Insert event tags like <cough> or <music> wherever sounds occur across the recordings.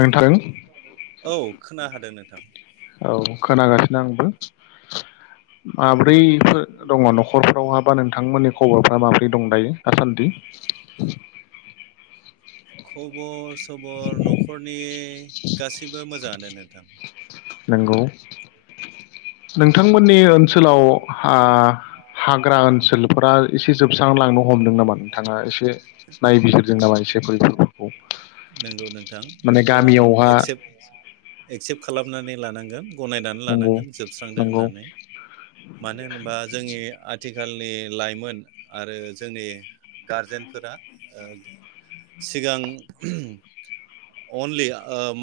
नोंथां औ खोना हादों <unintelligible> औ खोनागासिनो आंबो माब्रैफोर दङ नखरफ्रावहा बा नोंथांमोननि खबरफ्रा माब्रै दं दायो दासान्दि खबर सबर नखरनि गासैबो मोजाङानो नोंथां नंगौ नोंथां नोंथमोननि ओनसोलाव ओ हाग्रा ओनसोलफोरा एसे जोबस्रांलांनो हमदों नामा नोंथाङा एसे नायबिजिरदों नामा एसे बिफोरखौ नंगौ नोंथां माने बेखौ आं गामियावहा एक्सेप्ट एक्सेप्ट खालामनानै लानांगोन गनायनानै नंगौ लानांगोन जोबस्रांदो नंगौ होननानै मानो होनोबा जोंनि आथिखालनि लाइमोन आरो जोंनि गारजेनफोरा सिगां अनलि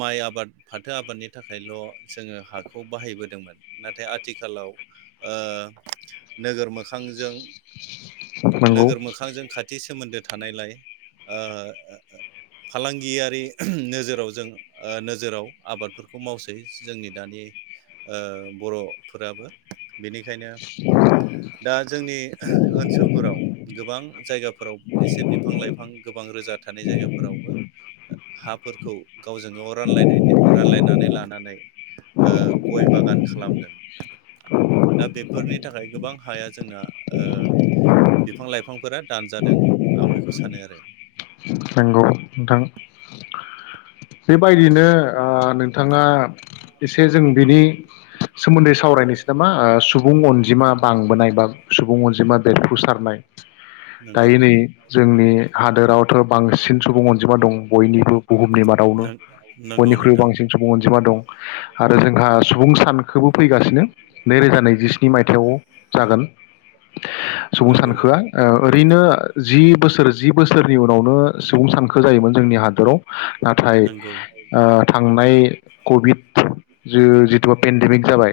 माइ आबाद फाथो आबादनि थाखायल' जोङो हाखौ बाहायबोदोंमोन नाथाय आथिखालाव ओ नोगोर मोखांजों नंगौ नोगोर मोखांजों खाथि सोमोन्दो थानायलाय ओ फालांगियारि नोजोराव जों नोजोराव आबादफोरखौ मावसै जोंनि दानि औ बर'फोराबो <inaudible> बेनिखायनो दा जोंनि ओनसोलफोराव गोबां जायगाफोराव एसे बिफां लाइफां गोबां रोजा थानाय जायगाफोरावबो हाफोरखौ गावजों गाव रानलाय रानलायनानै लानानै ओ गय बागान खालामदों दा बेफो फोरनि थाखाय गोबां हाया जोंना ओ बिफां लाइफांफोरा दानजादों आं बेखौ सानो आरो नोंगौ नोंथां बेबायदिनो ओ नोंथाङा जों बिनि सोमोन्दै सावरायनोसै नामा सुबुं अनजिमा बांबोनाय बा सुबुं अनजिमा बेरफुसारनाय नोंगौ दायो नै जोंनि हादोराव बांसिन सुबुं अनजिमा दं बयनिबो बुहुमनि मादावनो नोंगौ बयनिख्रुबो नोंथां बांसिन सुबुं अनजिमा दं आरो जोंहा सुबुं सानखोबो फैगासिनो नैरोजा नैजिस्नि मायथाइयाव जागोन सुबुं नंगौ सानखोआ ओ ओरैनो जि बोसोर जि बो जोंनि उनावनो सुबुं सानखो जायोमोन जोंनि हादराव नाथाय नंगौ थांनाय कभिड जिथु पेन्डेमिक जाबाय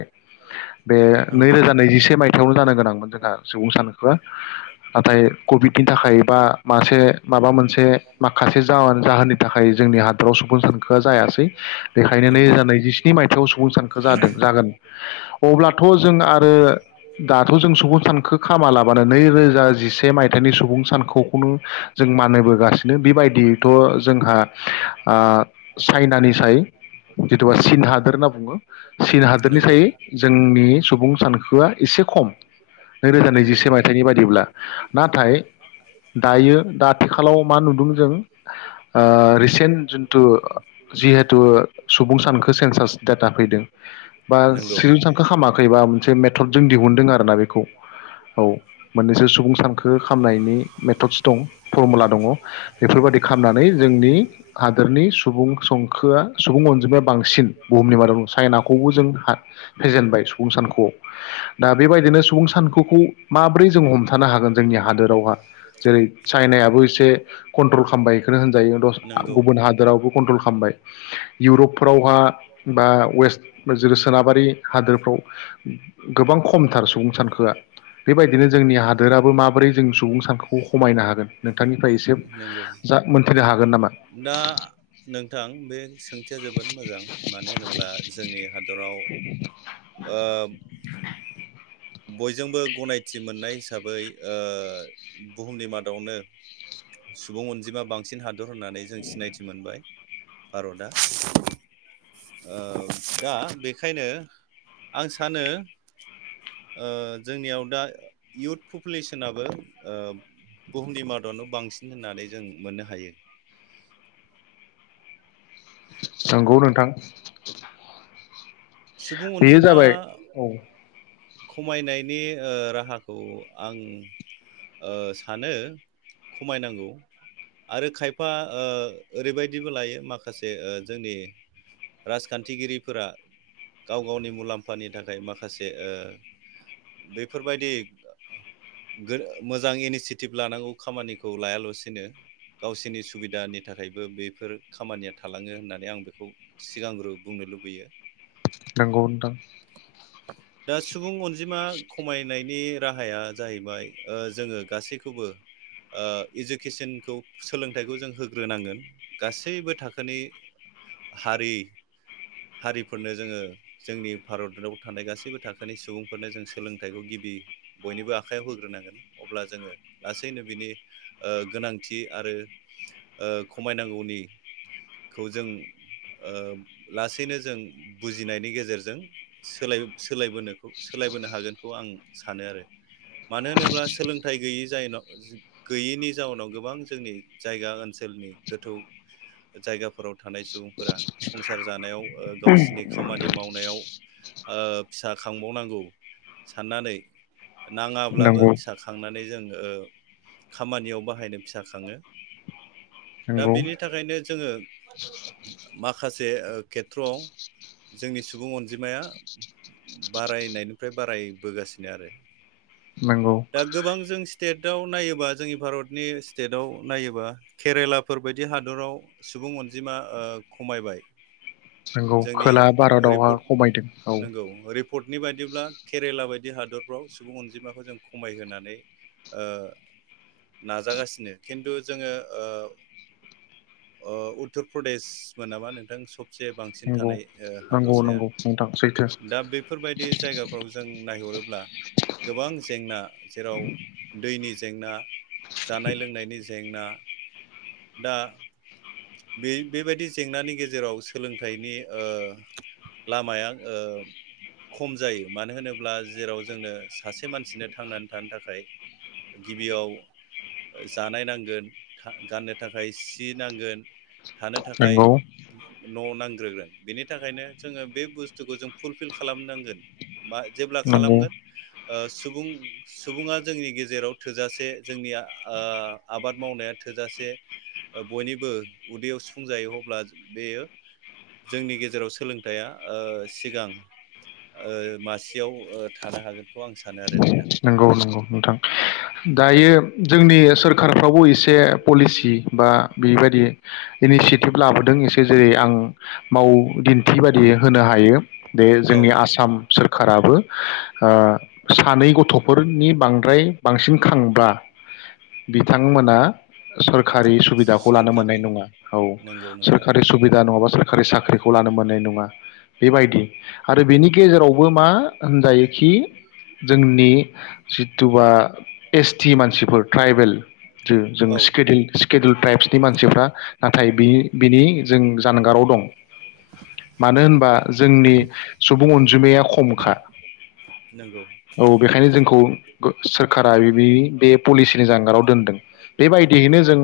बे नंगौ नैरोजा नैजिसे मायथाइयावनो जानो गोनांमोन जोंहा सुबुं सानखोआ नाथाय कभिडनि थाखाय बा दा मासे माबा मोनसे माखासे जावोन जाहोननि थाखाय जोंनि हादोराव सुबुं सानखोआ जायासै बेखायनो नंगौ नैरोजा नैजिस्नि मायथाइयाव सुबुं सानखो जादों जागोन अब्लाथ जों आरो दाथ जों सुबुं सानखो खामालाबानो नैरोजा जिसे मायथाइनि सुबुं सानखौ खुनु जों मानोबोगासिनो बेबायदियैथ जोंहा ओ चाइनानि साय जिथ चन हादोर होनना बुङो चिन हादोरनि नंगौ साय जोंनि सुबुं सानखोआ एसे खम नैरोजा नंगौ नैजिसे नोंथां मायथाइनि बायदिब्ला नाथाय दायो आथिखालाव मा नुदों जों ओ रिसेन्ट जिन्थु जिहेथु सुबुं सानखो सेन्सास डाटा फैदों बा नंगौ सि सानखो खामाखैबा मोनसे मेथदजों दिहुनदों आरोना बेखौ औ मोननैसो सुबुं सानखो खामनायनि मेथडस दं फरमुला दङ बेफोर बायदि खालामनानै जोंनि हादोरनि सुबुं संखोआ सुबुं अनजिमाया बांसिन बुहुमनि मादाव चाइनाखौबो जों फेजेनबाय सुबुं सानखआव दा बेबायदिनो सुबुं सानखखौ माबोरै जों हमथानो हागोन जोंनि हादोरावहा जेरै चाइनायाबो एसे कन्ट्रल खालामबाय बेखौनो होनजायो नंगौ गुबुन हादोरावबो कन्ट्रल खालामबाय इउरपफ्रावहा बा वेस्ट जेरै सोनाबारि हादोरफ्राव गोबां खमथार सुबुं सानखोआ बेबायदिनो जोंनि हादोराबो माबोरै जों सुबुं सानखोखौ खमायना नोंथांनिफ्राय एसे नंगौ जा मोनथिनो हागोन नामा खाथिया जोबोद मोजां मानो होनोब्ला जोंनि हादर <inaudible> आओ बयजोंबो गनायथि मोननाय हिसाबै ओ बुहुमनि मादावनो सुबुं अनजिमा बांसिन हादो दर होननानै जों सिनायथि मोनबाय। भारता <inaudible> दा बेखायनो आं सानो ओ जोंनियाव दा इुथ पपुलेसनाबो बुहुमनि मादावनो बांसिन होननानै जों मोननो हायो नंगौ नोंथां सुबुं बेयो अनजिमा जाबाय औ खमायनायनि ओ राहाखौ आं ओ सानो खमायनांगौ आरो खायफा ओरैबायदिबो लायो माखासे जोंनि राजखान्थिगिरिफोरा गाव गावनि मुलाम्फानि थाखाय माखासे ओ बेफोर बायदि मोजां इनिसियेटिभ लानांगौ खामानिखौ लायालासेनो गावसोरनि सुबिदानि थाखायबो बेफोर खामानिया थालाङो होननानै आं बेखौ सिगांग्रो बुंनो लुबैयो। नंगौ ओनथां अनजिमा खमायनाय नि राहाया जाहैबाय जोङो गासैखौबो इडुकेसनखौ सोलोंथाइखौ जों होग्रो नांगोन गासैबो थाखोनि हारि हारिफोरनो जोङो जोंनि भारताव थानाय गासैबो थाखो नि सुबुंफोरनो जों सोलोंथाइखौ गिबि बयनिबो आखाइायाव होग्रोनांगोन अब्ला जोङो लासैनो बिनि गोनांथि आरो खमायनांगौनिखौ जों लासैनो जों बुजिनायनि गेजेरजों सोल सोलायबोनो खौ सोलायबोनो हागोनखौ आं सानो आरो मानो होनोब्ला सोलोंथाइ गैयै जनाव गैयिनि जाउनाव गोबां जोंनि जायगा ओनसोलनि गोथौ जायगाफोराव थानाय सुबुंफोरा संसार जानायाव ओ गावसिनि खामानि मावनायाव ओ फिसा खांबावनांगौ साननानै नाङाब्लाबो नंगौ फिसा खांनानै जों ओ खामानियाव बाहायनो फिसा खाङो। दा नंगौ बेनि थाखायनो जोङो माखासे बे ओ खेथ्र'आव जोंनि सुबुं अनजिमाया बारायनायनिफ्राय बारायबोगासिनो आरो नंगौ दा गोबां जों स्टेट आव नायोबा जोंनि भारतनि स्टेटआव नायोबा केरेलाफोर बायदि हादराव सुबुं अनजिमा ओ खमायबाय। नोंगौ जोंनि खोला भारतावहा रिपर्ट खमायदों औ। नंगौ रिपर्टनि बायदिब्ला केरेला बायदि हादरफ्राव सुबुं अनजिमाखौ जों खमायहोनानै ओ नाजागासिनो खिन्थु जोङो ओ ओ उत्तर प्रदेश मोन नामा नोंथां सब नोंगौ नंगौ नंगौ नोंथां सैथो। दा बेफोरबायदि जायगाफोराव जों ना <unintelligible> हरोब्ला गोबां जेंना जेराव दैनि जेंना जानाय लोंनायनि जेंना दा बे-बेबायदि जेंनानि गेजेराव सोलोंथाइनि ओ लामाया ओ खम जायो मानो होनोब्ला जेराव जोंनो सासे मानसिनो थांनानै थानो थाखाय गिबियाव जानाय नांगोन था गाननो थाखाय सि नांगोन थानो थाखाय नंगौ न' नां <unintelligible> बेनि थाखायनो जोंङो बे बुस्थुखौ जों फुलफिल खालामनांगोन बा जेब्ला नंगौ खालामगोन ओ सु सुबुं सुबुङा जोंनि गेजेराव थोजासे जोंनिया आ आबाद मावनाया थोजासे बयनिबो उदैयाव सुफुंजायो अब्ला बेयो जोंनि गेजेराव सोलोंथाइया ओ सिगां ओ मासियाव ओ थानो हागोनखौ आं सानो आरो न नंगौ नंगौ नोंथां। दायो जोंनि सोरखारफ्रावबो एसे पलिसि बा बेबायदि इनिसियेटिभ लाबोदों एसे जेरै आं माव दिन्थि बायदि होनो हा बे औ जोंनि आसाम सोर काराबो ओ सानै गथ थ'फोरनि बांद्राय बांसिन खांब्ला बिथांमोना सर खारि सुबिदाखौ लानो मोननाय सरखारि नङा। औ नंगौ नोंथां सोरकारि सुबिदा नङाबा सोरखारि साख्रिखौ लानो मोननाय नङा बेबायदि आरो बेनि गेजेराव बो मा होनजायोखि जोंनि जिथ्थवा एस टि मानसिफोर ट्राइबेल जों जों औ स्केडुल स्केडुल ट्राइब्सनि मानसिफ्रा थाय बि बिनि जों जानगाराव दं मानो होनबा जोंनि सुबुं अनजिमाया खमखा। नंगौ औ बेखायनो जों खौ सोरखारा बे बे पलिसिनि जानगाराव दोनदों। बेबायदियैनो जों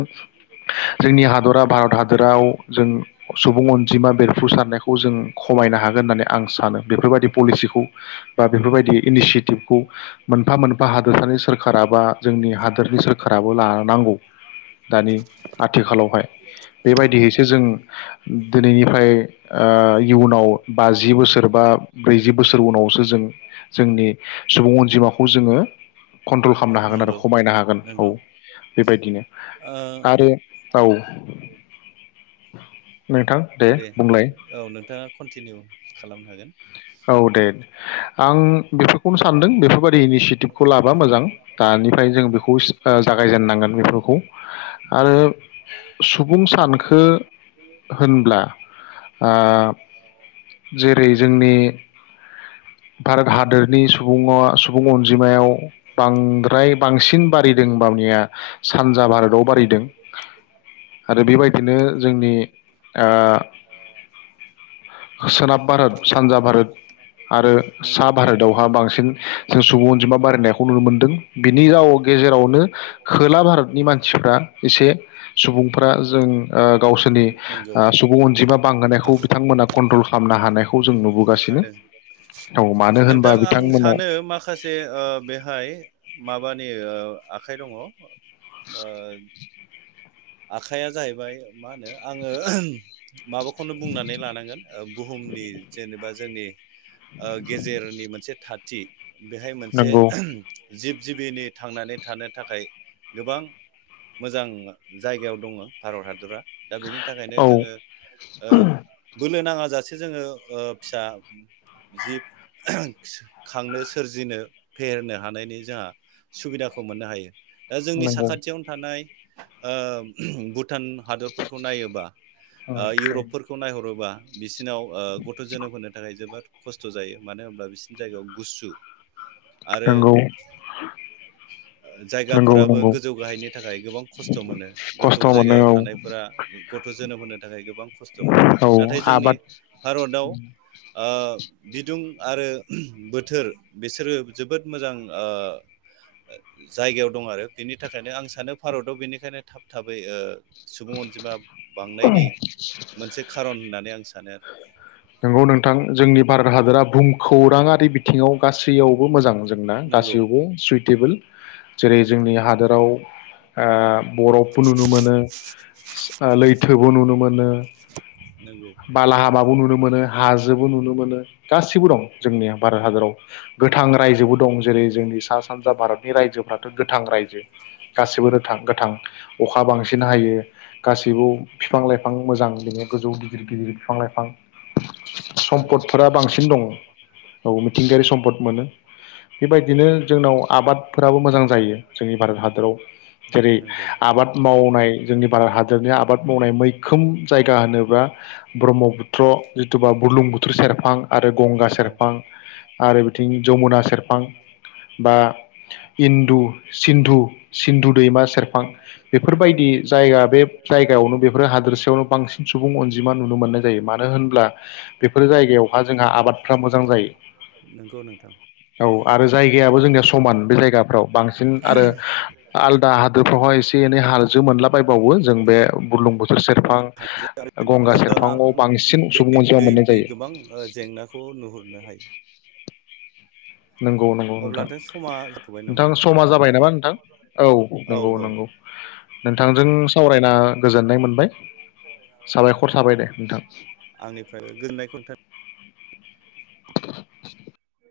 जोंनि हादरा भारत हादराव जों सुबुं अनजिमा बेरफुसारनायखौ जों खमायनो हागोन होननानै आं सानो बेफोरबायदि पलिसिखौ बा बेफोरबायदि इनिसियेटिभखौ मोनफा मोनफा हादोरसानि सोरखारा बा जोंनि हादोरनि सोरखाराबो लानांगौ। दानि आथिखालावहाय बेबायदिहैसो जों दिनैनिफ्राय ओ इयुनाव बाजि बोसोर बा ब्रैजि बोसोर उनावसो जों जोंनि सुबुं अनजिमा खौ जोङो कन्ट्रल खालामनो हागोन आरो नंगौ खमायनो हागोन। औ नंगौ बेबायदिनो ओ आरो औ नोंथां दे बुंलाय औ नोंथाङा कन्टिनिउ खालामनो हागोन। औ दे आं बेफोरखौनो सानदों बेफोरबा बे इनिसियेटिभखौ लाबा मोजां दानिफ्राय जों बेखौ ओ जागायजेननांगोन बेफोरखौ उम आरो सुबुं सानख हो होनब्ला आ जेरै जोंनि भारत हादोर नि सुबुंङा सुबुं अनजिमायाव बांद्राय बांसिन बारिदों <unintelligible> सानजा भारताव बारिदों आरो बेबायदिनो जोंनि आ सोनाब भारत सानजा भारत आरो नंगौ सा भारताव बहा बांसिन सुबुं अनजिमा बारायनायखौ नुनो मोनदों। बिनि जाव गेजेरावनो खोला भारतनि मानसिफ्रा एसे सुबुंफ्रा जों आ गावसोरनि नंगौ आ सुबुं अनजिमा बांहोनायखौ बिथांमोना नट्रल खालामनो हानायखौ जों नुबोगासिनो औ मानो होन दा आं सानो माखासे ओ बेहाय माबानि ओ आखाइ दङ ओ आखाइया जाहैबाय मा होनो आङो माबाखौनो बुंनानै लानांगोन ओ बुहुमनि जेनोबा जोंनि ओ गेजेरनि मोनसे था थि बेहाय मोनसे नंगौ जिब जिबिनि थांनानै थानो थाखाय गोबां मोजां जायगायाव दङ भारत हादरा दा बेनि थाखायनो औ जोङो ओ बोलो नाङा जासे जोङो ओ फिसा जिब खांनो सोरजिनो फेहेरनो हानायनि जोंहा सुबिदाखौ मोननो हायो। दा जोंनि नंगौ साखाथियावनो थानाय ओ भु टान हादरफोरखौ नायोबा ओ इउरपफोरखौ नायहरोबा बेसे नाव गथ जोनोम होनो थाखाय जोबोद खस्थ जायो। मानो होनब्ला बिसोरनि जायगायाव गुसु आरो ओ नंगौ नंगौ जायगाफोराबो नंगौ गोजौ गाहायनि थाखाय गोबां खस्थ खस्थ मोनो गोथौ खस्थ' जायगायाव मोनो औ थानायफोरा गथ जोनोम होनो थाखाय गोबां खस्थ मोनो औ नाथाय जोंनि आबाद भारताव ओ बिदुं आरो बोथोर बिसोरो जोबोद मोजां ओ जायगायाव दं आरो बिनि थाखायनो आं सानो भारताव बेनि खायनो थाब थाबै ओ सुबुं अनजिमा बांनायनि मोनसे खारन होननानै आं सानो आरो। नंगौ नोंथां जोंनि भारत हादरा भुमखौराङारि बिथिङाव गासैयाव बो मोजां जोंना नंगौ गासैबो सुइ टेबोल जेरै जोंनि हादोराव बरफबो नुनो मोनो लैथोबो नुनो मोनो, नंगौ बाला हामाबो नुनो मोनो मोनो हाजोबो नुनो मोनो गासिबो दं जोंनि भारत हादराव गोथां राइजोबो दं जेरै जोंनि सा - सानजा भारतनि रायजोफ्राथ' गोथां रायजो गासिबो गोथां गोथां अखा बांसिन हायो। गासैबो बिफां लाइफां मोजां बि गोजौ गिदिर गिदिर बिफां लाइफां नंगौ सम्पदफोरा बांसिन दङ औ मिथिंगायारि सम्पद मोनो बेबायदिनो जोंनाव आबादफोराबो मोजां जायो जोंनि भारत हादराव जेरै नंगौ आबाद मावनाय जोंनि भारत हादरनि आबाद मावनाय मैखोम जायगा होनोब्ला ब्रह्मपुत्र' जिथुबा बुरलुंबुथुर सेरफां आरो गंगा औ सेरफां आरो बिथिं जमुना सेरफां बा इन्दु सिन्धु सिन्धु दैमा सेरफां बेफोरबायदि जायगा बे जायगायावनो बेफोर हादोरसेायावनो बांसिन सुबुं अनजिमा नुनो मोननाय जायो मानो होनब्ला बेफोर जायगायावहा जोंहा आबादफ्रा मोजां नंगौ नोंथां जायो औ आरो जायगायाबो जोंनिया समान बे जायगा फोराव बांसिन आरो आलदा हादोरफ्रावहाय एसे एनै हाजो मोनलाब - बायबावो जों बे बुर्लुंबुथुर सेरफां हाजो आरो गंगा ओ आं सेरफाङाव बांसिन सुबुं दै अनजिमा मोननाय दैनि जायो। गोबां ओ जेंनाखौ नुहुरनो हायो नंगौ नंगौ नोंथां अब्ला समा जाथ'बाय नोंथां नामा समा जाबाय नामा नोंथां औ नंगौ नंगौ। नोंथांजों सावरायना गोजोननाय मोनबाय साबायखर थाबाय दे नोंथां। आंनिफ्राय गोजोननाय खोन्था <unintelligible>